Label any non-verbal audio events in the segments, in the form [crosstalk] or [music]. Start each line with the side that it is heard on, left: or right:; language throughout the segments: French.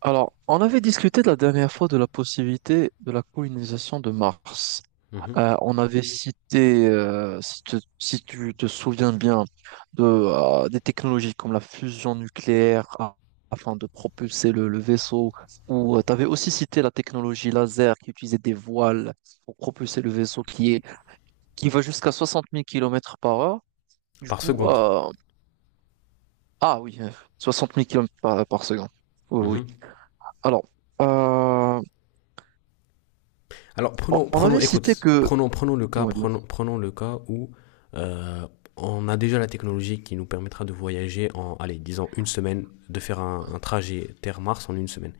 right: Alors, on avait discuté de la dernière fois de la possibilité de la colonisation de Mars.
left: Mhm.
right: On avait cité, si tu te souviens bien, des technologies comme la fusion nucléaire afin de propulser le vaisseau, ou tu avais aussi cité la technologie laser qui utilisait des voiles pour propulser le vaisseau qui va jusqu'à 60 000 km par heure. Du
left: Par
right: coup,
left: seconde.
right: ah oui, 60 000 km par seconde. Oui, oui.
left: Mhm.
right: Alors, euh,
left: Alors
right: On
left: prenons,
right: on
left: prenons,
right: avait cité
left: écoute,
right: que,
left: prenons, prenons le cas,
right: dis-moi bien.
left: prenons, prenons le cas où euh, on a déjà la technologie qui nous permettra de voyager en, allez, disons une semaine, de faire un trajet Terre-Mars en une semaine.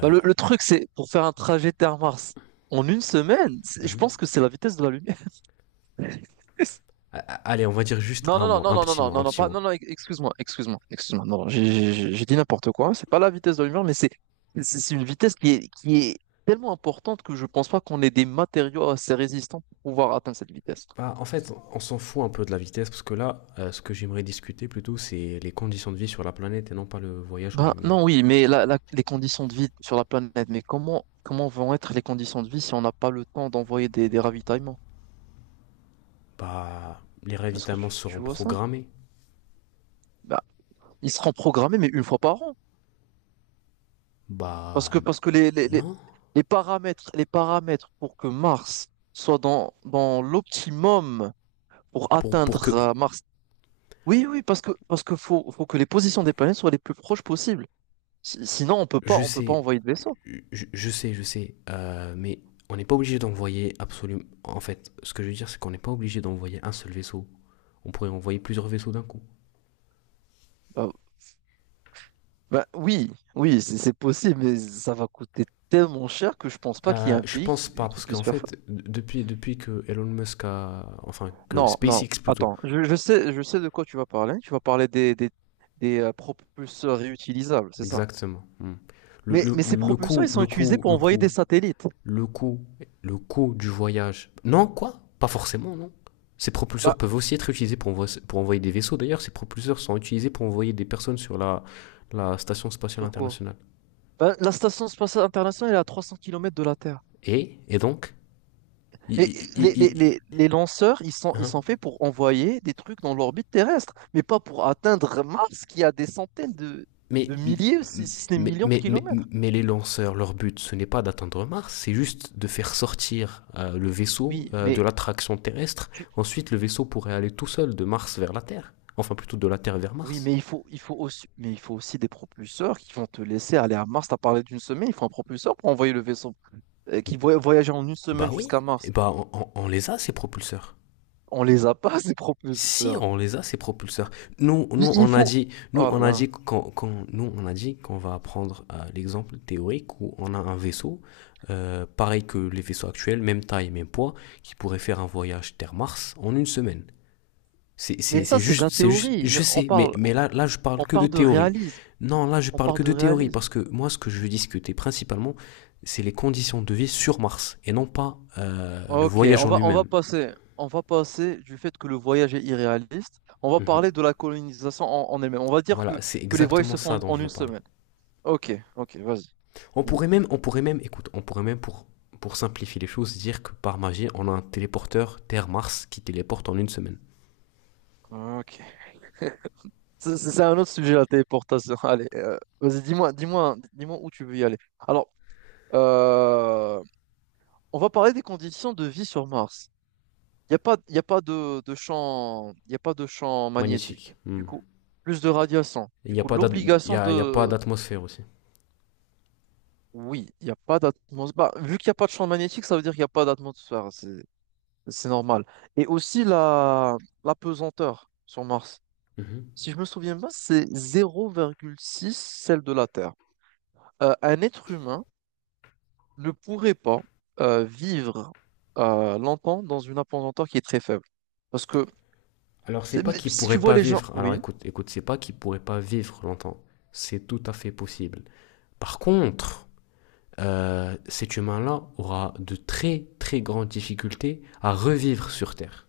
right: Bah, le truc, c'est pour faire un trajet Terre-Mars en une semaine, je pense
left: Mhm.
right: que c'est la vitesse de la lumière. [laughs]
left: Allez, on va dire juste
right: Non,
left: un
right: non, non,
left: mois,
right: non,
left: un
right: non, non,
left: petit
right: non,
left: mois,
right: non,
left: un
right: non,
left: petit
right: pas,
left: mois.
right: non, non, excuse-moi, excuse-moi, excuse-moi. Non, non, j'ai dit n'importe quoi. C'est pas la vitesse de la lumière, mais c'est une vitesse qui est tellement importante que je pense pas qu'on ait des matériaux assez résistants pour pouvoir atteindre cette vitesse.
left: Bah, en fait, on s'en fout un peu de la vitesse parce que là, ce que j'aimerais discuter plutôt, c'est les conditions de vie sur la planète et non pas le voyage en
right: Ben
left: lui-même.
right: non, oui, mais les conditions de vie sur la planète, mais comment vont être les conditions de vie si on n'a pas le temps d'envoyer des ravitaillements?
left: Bah, les
right: Est-ce que
left: ravitaillements seront
right: tu vois ça?
left: programmés.
right: Bah, il sera programmé, mais une fois par an. Parce
left: Bah,
right: que, parce que
left: non.
right: les paramètres pour que Mars soit dans l'optimum pour
left: Pour que,
right: atteindre Mars. Oui, oui, parce que faut que les positions des planètes soient les plus proches possibles. Sinon,
left: je
right: on peut pas
left: sais,
right: envoyer de vaisseau.
left: je sais, mais on n'est pas obligé d'envoyer absolument. En fait, ce que je veux dire, c'est qu'on n'est pas obligé d'envoyer un seul vaisseau. On pourrait envoyer plusieurs vaisseaux d'un coup.
right: Euh, Bah oui, oui, c'est possible, mais ça va coûter tellement cher que je pense pas qu'il y ait un
left: Je
right: pays
left: pense pas,
right: qui
left: parce
right: puisse
left: qu'en
right: faire ça.
left: fait, depuis que Elon Musk a. Enfin, que
right: Non, non,
left: SpaceX plutôt,
right: attends, je sais, de quoi tu vas parler. Tu vas parler des propulseurs réutilisables, c'est ça?
left: exactement. Hmm. Le, le,
right: Mais ces
left: le
right: propulseurs, ils
left: coût,
right: sont
left: le
right: utilisés
left: coût,
right: pour
left: le
right: envoyer des
left: coût
right: satellites.
left: le coût, du voyage. Non, quoi. Pas forcément, non. Ces propulseurs
right: Bah,
left: peuvent aussi être utilisés pour envoyer des vaisseaux. D'ailleurs, ces propulseurs sont utilisés pour envoyer des personnes sur la station spatiale
right: sur quoi?
left: internationale.
right: Bah, la station spatiale internationale elle est à 300 kilomètres de la Terre.
left: Et donc, I- i-
right: Et
left: i- i-
right: les lanceurs, ils
left: hein,
right: sont faits pour envoyer des trucs dans l'orbite terrestre, mais pas pour atteindre Mars qui a des centaines
left: mais,
right: de milliers, si ce n'est
left: mais,
right: millions de
left: mais, mais,
right: kilomètres.
left: mais les lanceurs, leur but, ce n'est pas d'atteindre Mars, c'est juste de faire sortir le vaisseau
right: Oui,
left: de
right: mais,
left: l'attraction terrestre.
right: tu-
left: Ensuite, le vaisseau pourrait aller tout seul de Mars vers la Terre. Enfin, plutôt de la Terre vers
right: oui,
left: Mars.
right: mais, il faut aussi des propulseurs qui vont te laisser aller à Mars. T'as parlé d'une semaine, il faut un propulseur pour envoyer le vaisseau qui voyager en une semaine
left: Bah oui,
right: jusqu'à
left: et
right: Mars.
left: bah on les a ces propulseurs.
right: On les a pas, [laughs] ces
left: Si
right: propulseurs.
left: on les a ces propulseurs. Nous,
right: Il,
left: nous
right: il
left: on a
right: faut.
left: dit,
right: Oh là là.
left: qu'on va prendre l'exemple théorique où on a un vaisseau pareil que les vaisseaux actuels, même taille, même poids, qui pourrait faire un voyage Terre-Mars en une semaine. C'est,
right: Mais
left: c'est,
right: ça,
left: c'est
right: c'est de
left: juste,
right: la
left: c'est juste,
right: théorie. Mais
left: je sais, mais, mais là je parle
right: on
left: que de
right: parle de
left: théorie.
right: réalisme.
left: Non, là je
right: On
left: parle
right: parle
left: que
right: de
left: de théorie
right: réalisme.
left: parce que moi ce que je veux discuter principalement, c'est les conditions de vie sur Mars et non pas le
right: Ok,
left: voyage en lui-même.
right: on va passer du fait que le voyage est irréaliste. On va
left: Mhm.
right: parler de la colonisation en elle-même. On va dire
left: Voilà, c'est
right: que les voyages
left: exactement
right: se
left: ça
right: font
left: dont je
right: en
left: veux
right: une
left: parler.
right: semaine. Ok, ok, vas-y,
left: On pourrait
right: dis-moi.
left: même, on pourrait même, écoute, on pourrait même, pour simplifier les choses, dire que par magie, on a un téléporteur Terre-Mars qui téléporte en une semaine.
right: Ok. C'est un autre sujet, la téléportation. [laughs] Allez, vas-y, dis-moi, dis-moi, dis-moi où tu veux y aller. Alors, euh, on va parler des conditions de vie sur Mars. Il n'y a pas, y a pas Il y a pas de champ
left: Magnétique.
right: magnétique.
left: Hmm.
right: Du coup, plus de radiation.
left: Il
right: Du
left: n'y a
right: coup,
left: pas d'at- il y
right: l'obligation
left: a, il y a pas
right: de.
left: d'atmosphère aussi.
right: Oui, il n'y a pas d'atmosphère. Bah, vu qu'il n'y a pas de champ magnétique, ça veut dire qu'il n'y a pas d'atmosphère. C'est normal. Et aussi la pesanteur sur Mars.
left: Mhm.
right: Si je me souviens bien, c'est 0,6 celle de la Terre. Un être humain ne pourrait pas vivre longtemps dans une pesanteur qui est très faible. Parce que.
left: Alors c'est
right: T'es-
left: pas
right: mais
left: qu'il
right: Si tu
left: pourrait
right: vois
left: pas
right: les gens,
left: vivre. Alors
right: oui.
left: écoute, c'est pas qu'il pourrait pas vivre longtemps. C'est tout à fait possible. Par contre, cet humain-là aura de très très grandes difficultés à revivre sur Terre.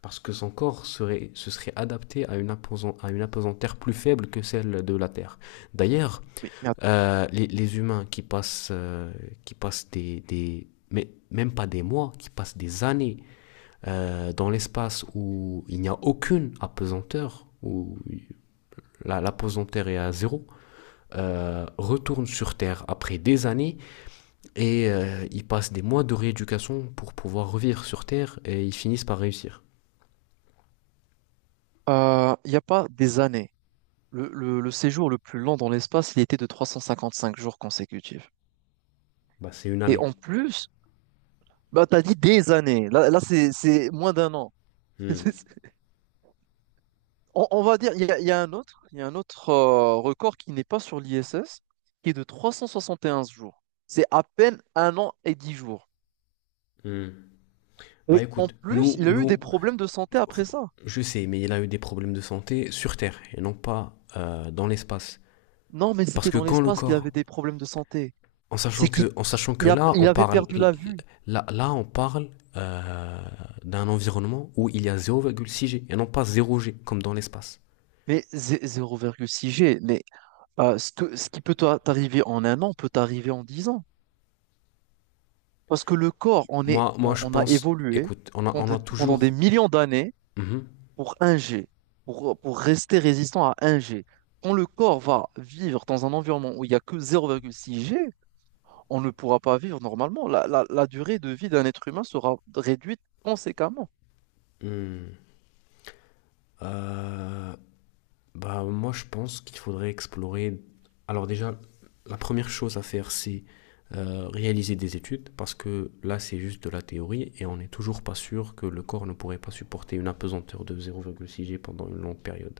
left: Parce que son corps serait, se serait adapté à une apesanteur plus faible que celle de la Terre. D'ailleurs,
right: Oui, mais
left: les humains qui passent mais même pas des mois, qui passent des années dans l'espace où il n'y a aucune apesanteur, où l'apesanteur est à zéro, retournent sur Terre après des années et ils passent des mois de rééducation pour pouvoir revivre sur Terre et ils finissent par réussir.
right: il n'y a pas des années. Le séjour le plus long dans l'espace, il était de 355 jours consécutifs.
left: Bah, c'est une
right: Et
left: année.
right: en plus, bah, tu as dit des années. Là c'est moins d'un an.
left: Hmm,
right: [laughs] On va dire, il y a un autre record qui n'est pas sur l'ISS, qui est de 371 jours. C'est à peine un an et 10 jours.
left: hmm. Bah
right: Et en
left: écoute,
right: plus,
left: nous,
right: il a eu
left: nous,
right: des problèmes de santé après ça.
left: je sais, mais il a eu des problèmes de santé sur Terre et non pas dans l'espace.
right: Non, mais
left: Parce
right: c'était
left: que
right: dans
left: quand le
right: l'espace qu'il avait
left: corps,
right: des problèmes de santé.
left: en
right: C'est
left: sachant
right: qu'il
left: que, en sachant que
right: il a-
left: là,
right: il
left: on
right: avait
left: parle,
right: perdu la vue.
left: là, on parle euh, d'un environnement où il y a 0,6 G et non pas 0 G comme dans l'espace.
right: Mais 0,6 G, mais ce qui peut t'arriver en un an peut t'arriver en 10 ans. Parce que le corps, on est,
left: Moi,
right: on,
left: je
right: on a
left: pense,
right: évolué
left: écoute, on a
right: pendant des
left: toujours.
right: millions d'années
left: Mhm.
right: pour un G, pour rester résistant à un G. Quand le corps va vivre dans un environnement où il n'y a que 0,6 G, on ne pourra pas vivre normalement. La durée de vie d'un être humain sera réduite conséquemment.
left: Hmm. Euh, Bah, moi, je pense qu'il faudrait explorer. Alors, déjà, la première chose à faire, c'est réaliser des études, parce que là, c'est juste de la théorie et on n'est toujours pas sûr que le corps ne pourrait pas supporter une apesanteur de 0,6 G pendant une longue période.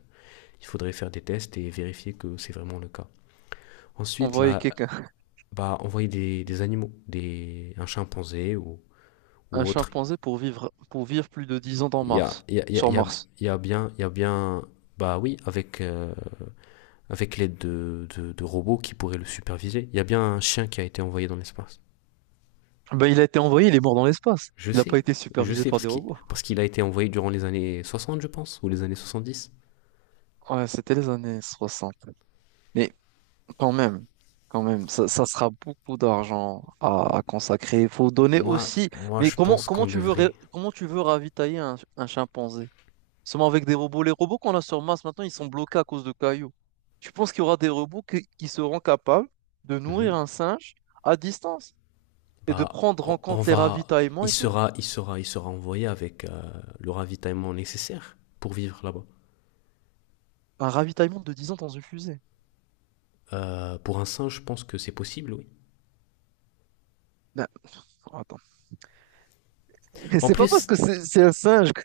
left: Il faudrait faire des tests et vérifier que c'est vraiment le cas. Ensuite,
right: Envoyer
left: là,
right: quelqu'un,
left: bah, envoyer des animaux, un chimpanzé ou,
right: [laughs] un
left: ou autre.
right: chimpanzé pour vivre, plus de 10 ans
left: Il y a, il y a- il y
right: Sur
left: a-
right: Mars.
left: il y a- Il y a bien, bah oui, avec avec l'aide de robots qui pourraient le superviser. Il y a bien un chien qui a été envoyé dans l'espace.
right: Ben, il a été envoyé, il est mort dans l'espace.
left: Je
right: Il n'a pas
left: sais,
right: été
left: je
right: supervisé
left: sais,
right: par
left: parce
right: des
left: qu'il,
right: robots.
left: parce qu'il a été envoyé durant les années 60, je pense, ou les années 70.
right: Ouais, c'était les années 60. Mais quand même, quand même, ça sera beaucoup d'argent à consacrer. Il faut donner
left: Moi,
right: aussi.
left: moi
right: Mais
left: je pense qu'on devrait.
right: comment tu veux ravitailler un chimpanzé? Seulement avec des robots, les robots qu'on a sur Mars maintenant, ils sont bloqués à cause de cailloux. Tu penses qu'il y aura des robots qui seront capables de nourrir
left: Mhm.
right: un singe à distance et de
left: Bah,
right: prendre en
left: on
right: compte les
left: va.
right: ravitaillements
left: Il
right: et tout?
left: sera, il sera, il sera envoyé avec le ravitaillement nécessaire pour vivre là-bas.
right: Un ravitaillement de 10 ans dans une fusée.
left: Pour un singe, je pense que c'est possible, oui.
right: Non, attends. Mais
left: En
right: c'est pas parce
left: plus,
right: que c'est un singe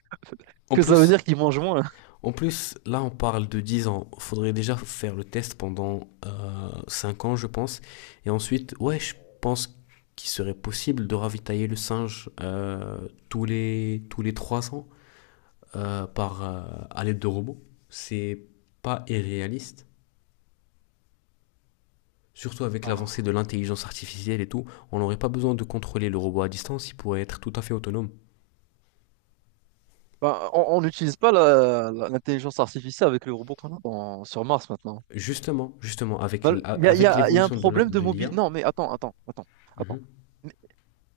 left: en
right: que ça veut
left: plus,
right: dire qu'il mange moins.
left: En plus, là, on parle de 10 ans. Il faudrait déjà faire le test pendant 5 ans, je pense. Et ensuite, ouais, je pense qu'il serait possible de ravitailler le singe tous les 3 ans euh, par, euh, à l'aide de robots. C'est pas irréaliste. Surtout avec l'avancée
right: Ah.
left: de l'intelligence artificielle et tout, on n'aurait pas besoin de contrôler le robot à distance, il pourrait être tout à fait autonome.
right: Bah, on n'utilise pas l'intelligence artificielle avec le robot qu'on a sur Mars maintenant.
left: Justement, avec,
right: Bah,
left: avec
right: il y a un
left: l'évolution de
right: problème de
left: de l'IA.
right: mobilité. Non, mais attends, attends, attends, attends.
left: Mhm,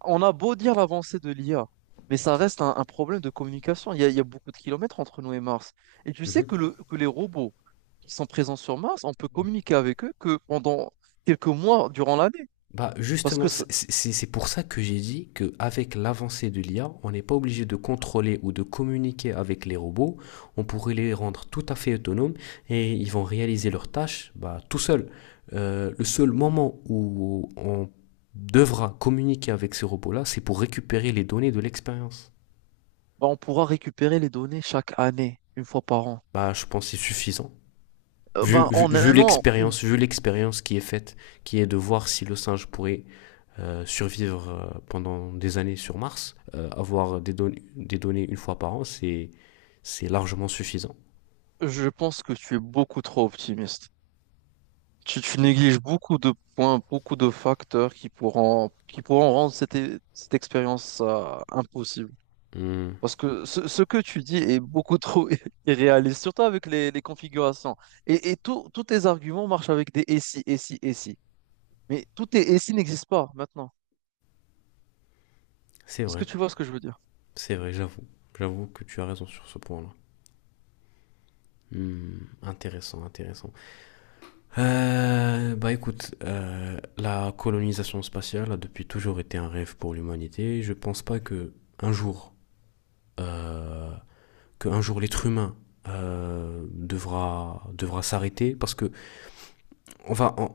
right: On a beau dire l'avancée de l'IA, mais ça reste un problème de communication. Il y a beaucoup de kilomètres entre nous et Mars. Et tu sais
left: mhm.
right: que les robots qui sont présents sur Mars, on peut communiquer avec eux que pendant quelques mois durant l'année,
left: Bah
right: parce que
left: justement, c'est pour ça que j'ai dit qu'avec l'avancée de l'IA, on n'est pas obligé de contrôler ou de communiquer avec les robots. On pourrait les rendre tout à fait autonomes et ils vont réaliser leurs tâches bah, tout seuls. Le seul moment où on devra communiquer avec ces robots-là, c'est pour récupérer les données de l'expérience.
right: bah, on pourra récupérer les données chaque année, une fois par an.
left: Bah, je pense que c'est suffisant. Vu,
right: Ben,
left: vu,
right: en
left: vu
right: un an, une-
left: l'expérience, vu l'expérience qui est faite, qui est de voir si le singe pourrait survivre pendant des années sur Mars, avoir des données une fois par an, c'est largement suffisant.
right: je pense que tu es beaucoup trop optimiste. Tu négliges beaucoup de points, beaucoup de facteurs qui pourront, rendre cette expérience, impossible.
left: Hmm,
right: Parce que ce que tu dis est beaucoup trop [laughs] irréaliste, surtout avec les configurations. Tous tes arguments marchent avec des et si, et si, et si. Mais tout tes et si n'existe pas maintenant.
left: c'est
right: Est-ce que
left: vrai,
right: tu vois ce que je veux dire?
left: c'est vrai, j'avoue. J'avoue que tu as raison sur ce point-là. Hmm, intéressant, intéressant. Bah écoute, la colonisation spatiale a depuis toujours été un rêve pour l'humanité. Je pense pas que un jour, euh, l'être humain devra s'arrêter parce que on va, on,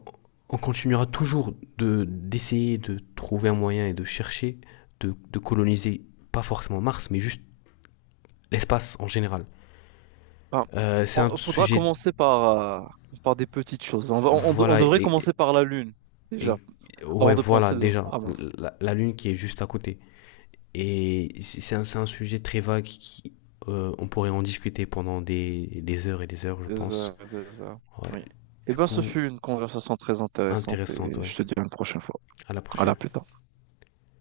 left: on continuera toujours de d'essayer de trouver un moyen et de chercher de coloniser pas forcément Mars, mais juste l'espace en général.
right: Enfin,
left: C'est un
right: faudra
left: sujet,
right: commencer par des petites choses. On, va- on de- on
left: voilà,
right: devrait commencer par la Lune,
left: et-
right: déjà, avant
left: ouais,
right: de
left: voilà
right: penser
left: déjà
right: à Mars.
left: la Lune qui est juste à côté. Et c'est un sujet très vague qui, on pourrait en discuter pendant des heures et des heures, je
right: Des
left: pense.
right: heures, des heures.
left: Ouais.
right: Oui. Eh
left: Du
right: bien, ce
left: coup,
right: fut une conversation très intéressante
left: intéressante,
right: et je
left: ouais.
right: te dis à une prochaine fois.
left: À la
right: À la
left: prochaine.
right: plus tard.